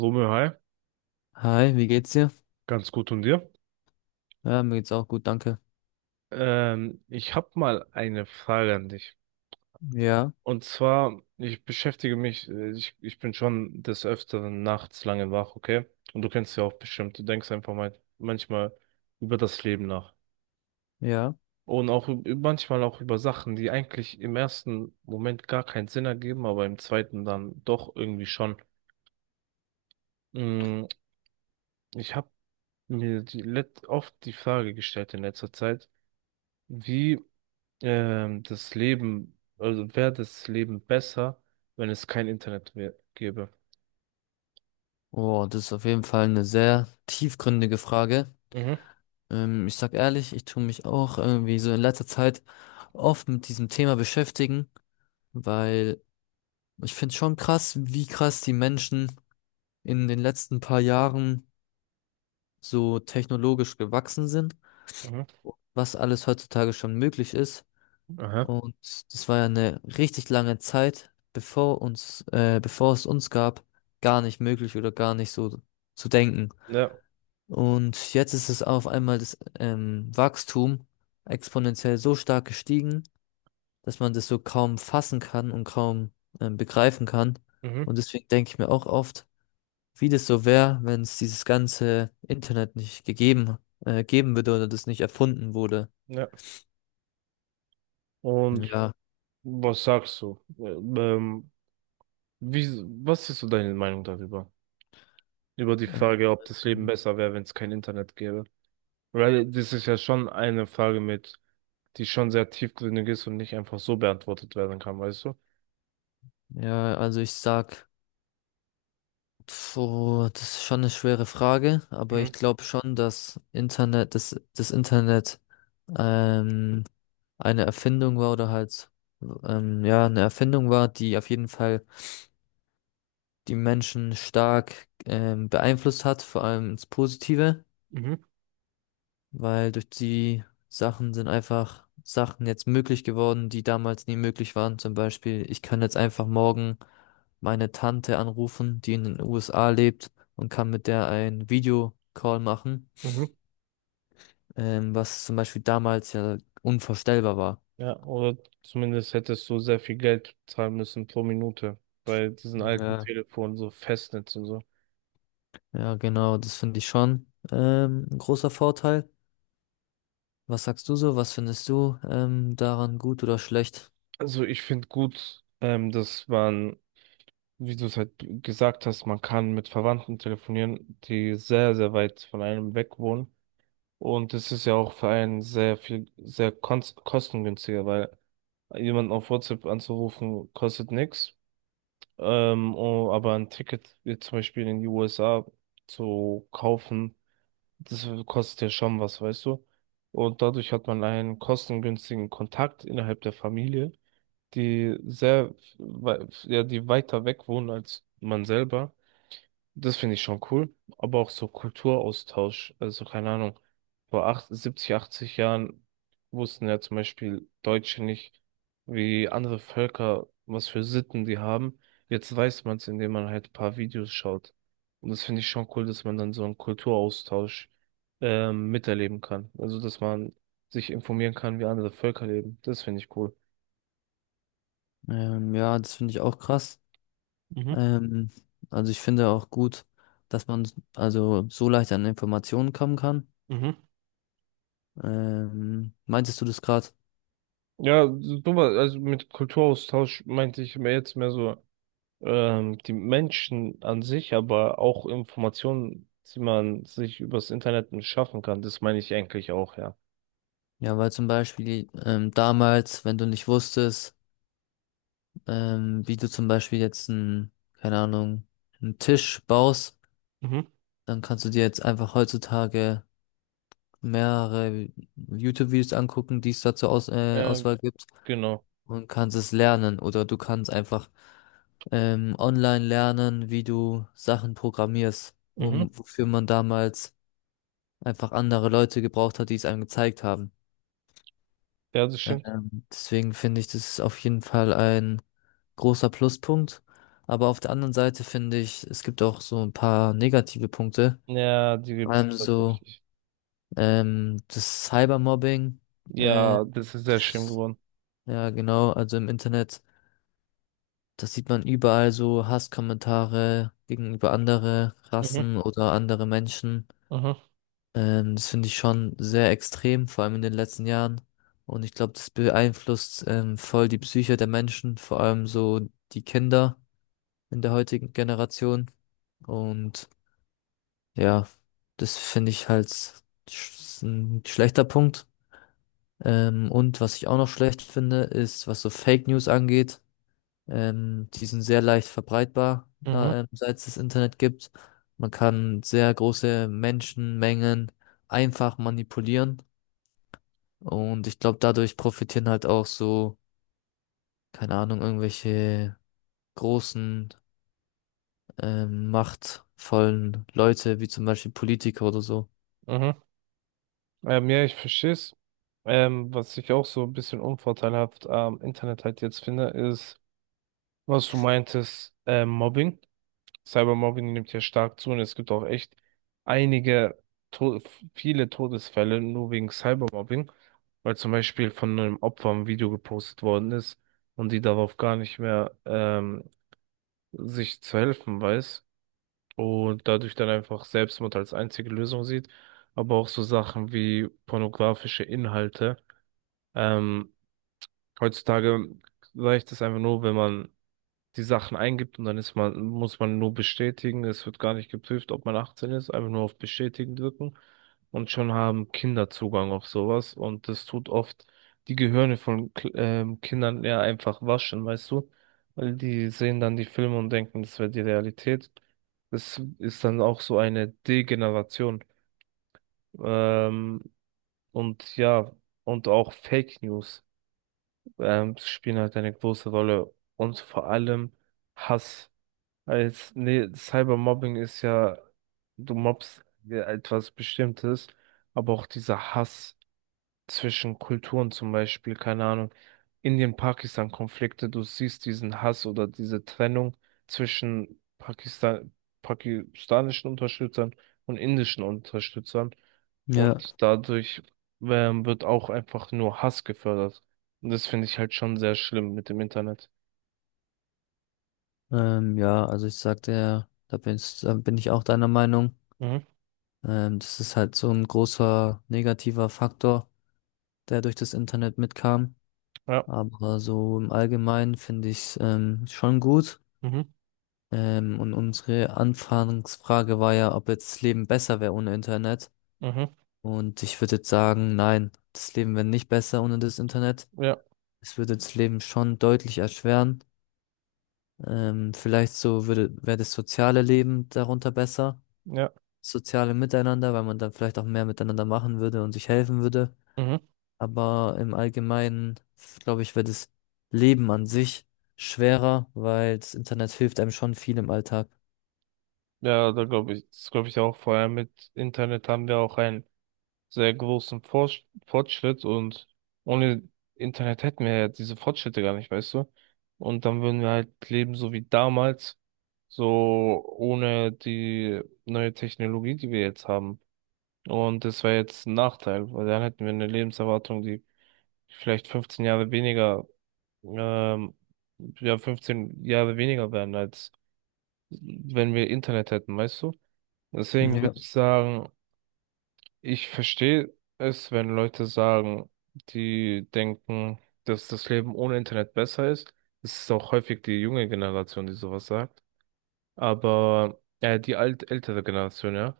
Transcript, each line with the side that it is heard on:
right: Romeo, hi,
left: Hi, wie geht's dir?
right: ganz gut und dir?
left: Ja, mir geht's auch gut, danke.
right: Ich habe mal eine Frage an dich.
left: Ja,
right: Und zwar, ich beschäftige mich, ich bin schon des Öfteren nachts lange wach, okay? Und du kennst ja auch bestimmt, du denkst einfach mal manchmal über das Leben nach.
left: ja.
right: Und auch manchmal auch über Sachen, die eigentlich im ersten Moment gar keinen Sinn ergeben, aber im zweiten dann doch irgendwie schon. Mm, Ich habe mir oft die Frage gestellt in letzter Zeit, wie das Leben, also wäre das Leben besser, wenn es kein Internet gäbe?
left: Oh, das ist auf jeden Fall eine sehr tiefgründige Frage.
right: Mhm.
left: Ich sag ehrlich, ich tue mich auch irgendwie so in letzter Zeit oft mit diesem Thema beschäftigen, weil ich finde schon krass, wie krass die Menschen in den letzten paar Jahren so technologisch gewachsen sind,
right: Mhm.
left: was alles heutzutage schon möglich ist.
right: Aha.
left: Und das war ja eine richtig lange Zeit, bevor es uns gab, gar nicht möglich oder gar nicht so zu denken.
right: Ja.
left: Und jetzt ist es auf einmal das Wachstum exponentiell so stark gestiegen, dass man das so kaum fassen kann und kaum begreifen kann.
right: Mhm.
left: Und deswegen denke ich mir auch oft, wie das so wäre, wenn es dieses ganze Internet nicht geben würde oder das nicht erfunden wurde.
right: Ja. Und
left: Ja,
right: was sagst du? Wie, Was ist so deine Meinung darüber? Über die
left: äh,
right: Frage, ob das Leben besser wäre, wenn es kein Internet gäbe? Weil das ist ja schon eine Frage, die schon sehr tiefgründig ist und nicht einfach so beantwortet werden kann, weißt du?
left: ja, also ich sag so, das ist schon eine schwere Frage, aber ich
right: Mhm.
left: glaube schon, dass das Internet ähm, eine Erfindung war, eine Erfindung war, die auf jeden Fall die Menschen stark beeinflusst hat, vor allem ins Positive.
right: Mhm.
left: Weil durch die Sachen sind einfach Sachen jetzt möglich geworden, die damals nie möglich waren. Zum Beispiel, ich kann jetzt einfach morgen meine Tante anrufen, die in den USA lebt und kann mit der ein Videocall machen,
right: Mhm.
left: was zum Beispiel damals ja unvorstellbar war.
right: Ja, oder zumindest hättest du sehr viel Geld zahlen müssen pro Minute bei diesen alten
left: Ja.
right: Telefonen, so Festnetz und so.
left: Ja, genau, das finde ich schon ein großer Vorteil. Was sagst du so? Was findest du daran gut oder schlecht?
right: Also ich finde gut, dass man, wie du es halt gesagt hast, man kann mit Verwandten telefonieren, die sehr, sehr weit von einem weg wohnen. Und es ist ja auch für einen sehr viel, sehr kostengünstiger, weil jemanden auf WhatsApp anzurufen kostet nichts. Oh, aber ein Ticket jetzt zum Beispiel in die USA zu kaufen, das kostet ja schon was, weißt du? Und dadurch hat man einen kostengünstigen Kontakt innerhalb der Familie, ja, die weiter weg wohnen als man selber. Das finde ich schon cool. Aber auch so Kulturaustausch, also keine Ahnung. Vor 70, 80 Jahren wussten ja zum Beispiel Deutsche nicht, wie andere Völker, was für Sitten die haben. Jetzt weiß man es, indem man halt ein paar Videos schaut. Und das finde ich schon cool, dass man dann so einen Kulturaustausch miterleben kann. Also, dass man sich informieren kann, wie andere Völker leben. Das finde ich cool.
left: Ja, das finde ich auch krass.
right: Mhm.
left: Ähm, also ich finde auch gut, dass man also so leicht an Informationen kommen kann.
right: Mhm.
left: Meintest du das gerade?
right: Ja, super, also mit Kulturaustausch meinte ich mehr so die Menschen an sich, aber auch Informationen, die man sich übers Internet schaffen kann. Das meine ich eigentlich auch, ja.
left: Ja, weil zum Beispiel damals, wenn du nicht wusstest, wie du zum Beispiel jetzt einen, keine Ahnung, einen Tisch baust,
right: Mhm.
left: dann kannst du dir jetzt einfach heutzutage mehrere YouTube-Videos angucken, die es dazu aus,
right: Ja,
left: Auswahl gibt.
right: genau.
left: Und kannst es lernen oder du kannst einfach online lernen, wie du Sachen programmierst,
right: Mhm.
left: wofür man damals einfach andere Leute gebraucht hat, die es einem gezeigt haben.
right: Ja, das stimmt.
left: Deswegen finde ich, das ist auf jeden Fall ein großer Pluspunkt. Aber auf der anderen Seite finde ich, es gibt auch so ein paar negative Punkte.
right: Ja, die
left: Vor
right: gibt es
left: allem so
right: tatsächlich.
left: das Cybermobbing. Äh,
right: Ja, das ist sehr schlimm geworden.
left: ja, genau, also im Internet. Das sieht man überall, so Hasskommentare gegenüber andere
right: Mhm.
left: Rassen oder andere Menschen.
right: Mhm.
left: Das finde ich schon sehr extrem, vor allem in den letzten Jahren. Und ich glaube, das beeinflusst voll die Psyche der Menschen, vor allem so die Kinder in der heutigen Generation. Und ja, das finde ich halt sch ein schlechter Punkt. Und was ich auch noch schlecht finde, ist, was so Fake News angeht. Die sind sehr leicht verbreitbar,
right: Mhm.
left: seit es das Internet gibt. Man kann sehr große Menschenmengen einfach manipulieren. Und ich glaube, dadurch profitieren halt auch so, keine Ahnung, irgendwelche großen, machtvollen Leute, wie zum Beispiel Politiker oder so.
right: Mhm. Ja, ich verstehe es. Was ich auch so ein bisschen unvorteilhaft am Internet halt jetzt finde, ist, was du meintest, Mobbing. Cybermobbing nimmt ja stark zu und es gibt auch echt einige, to viele Todesfälle nur wegen Cybermobbing, weil zum Beispiel von einem Opfer ein Video gepostet worden ist und die darauf gar nicht mehr sich zu helfen weiß und dadurch dann einfach Selbstmord als einzige Lösung sieht, aber auch so Sachen wie pornografische Inhalte. Ähm, Heutzutage reicht es einfach nur, wenn man die Sachen eingibt und dann muss man nur bestätigen. Es wird gar nicht geprüft, ob man 18 ist, einfach nur auf Bestätigen drücken. Und schon haben Kinder Zugang auf sowas. Und das tut oft die Gehirne von Kindern eher einfach waschen, weißt du? Weil die sehen dann die Filme und denken, das wäre die Realität. Das ist dann auch so eine Degeneration. Ähm, und ja, und auch Fake News spielen halt eine große Rolle. Und vor allem Hass. Nee, Cybermobbing ist ja, du mobbst ja etwas Bestimmtes, aber auch dieser Hass zwischen Kulturen zum Beispiel, keine Ahnung, Indien-Pakistan-Konflikte, du siehst diesen Hass oder diese Trennung zwischen pakistanischen Unterstützern und indischen Unterstützern
left: Ja,
right: und dadurch wird auch einfach nur Hass gefördert. Und das finde ich halt schon sehr schlimm mit dem Internet.
left: ja, also ich sagte ja, da bin ich auch deiner Meinung.
right: Mhm.
left: Das ist halt so ein großer negativer Faktor, der durch das Internet mitkam.
right: Ja.
left: Aber so im Allgemeinen finde ich es schon gut.
right: Mhm.
left: Und unsere Anfangsfrage war ja, ob jetzt das Leben besser wäre ohne Internet.
right: Mhm.
left: Und ich würde jetzt sagen, nein, das Leben wäre nicht besser ohne das Internet.
right: Ja.
left: Es würde das Leben schon deutlich erschweren. Vielleicht wäre das soziale Leben darunter besser.
right: Ja.
left: Soziale Miteinander, weil man dann vielleicht auch mehr miteinander machen würde und sich helfen würde.
right: Mhm.
left: Aber im Allgemeinen, glaube ich, wird das Leben an sich schwerer, weil das Internet hilft einem schon viel im Alltag.
right: Ja, da glaube ich, das glaube ich auch. Vor allem mit Internet haben wir auch einen sehr großen Fortschritt und ohne Internet hätten wir ja diese Fortschritte gar nicht, weißt du? Und dann würden wir halt leben so wie damals, so ohne die neue Technologie, die wir jetzt haben. Und das wäre jetzt ein Nachteil, weil dann hätten wir eine Lebenserwartung, die vielleicht 15 Jahre weniger, ähm, ja, 15 Jahre weniger wären, als wenn wir Internet hätten, weißt du? Deswegen würde
left: Ja,
right: ich sagen, ich verstehe es, wenn Leute sagen, die denken, dass das Leben ohne Internet besser ist. Es ist auch häufig die junge Generation, die sowas sagt. Aber, die alt ältere Generation, ja.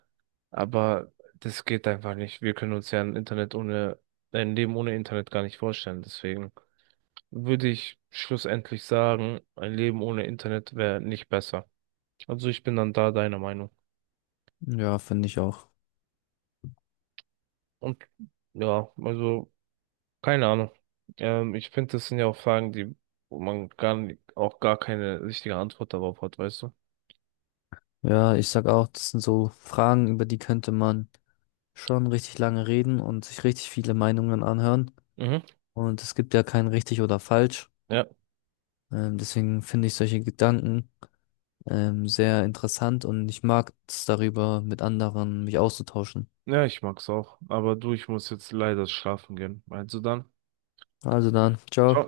right: Aber das geht einfach nicht. Wir können uns ja ein Leben ohne Internet gar nicht vorstellen. Deswegen würde ich schlussendlich sagen, ein Leben ohne Internet wäre nicht besser. Also ich bin dann da deiner Meinung.
left: ja, finde ich auch.
right: Und ja, also. Keine Ahnung. Ich finde, das sind ja auch Fragen, wo man gar nicht, auch gar keine richtige Antwort darauf hat, weißt du?
left: Ja, ich sag auch, das sind so Fragen, über die könnte man schon richtig lange reden und sich richtig viele Meinungen anhören.
right: Mhm.
left: Und es gibt ja kein richtig oder falsch.
right: Ja.
left: Deswegen finde ich solche Gedanken sehr interessant und ich mag es, darüber mit anderen mich auszutauschen.
right: Ja, ich mag's auch. Aber du, ich muss jetzt leider schlafen gehen. Also dann.
left: Also dann,
right: Ciao.
left: ciao.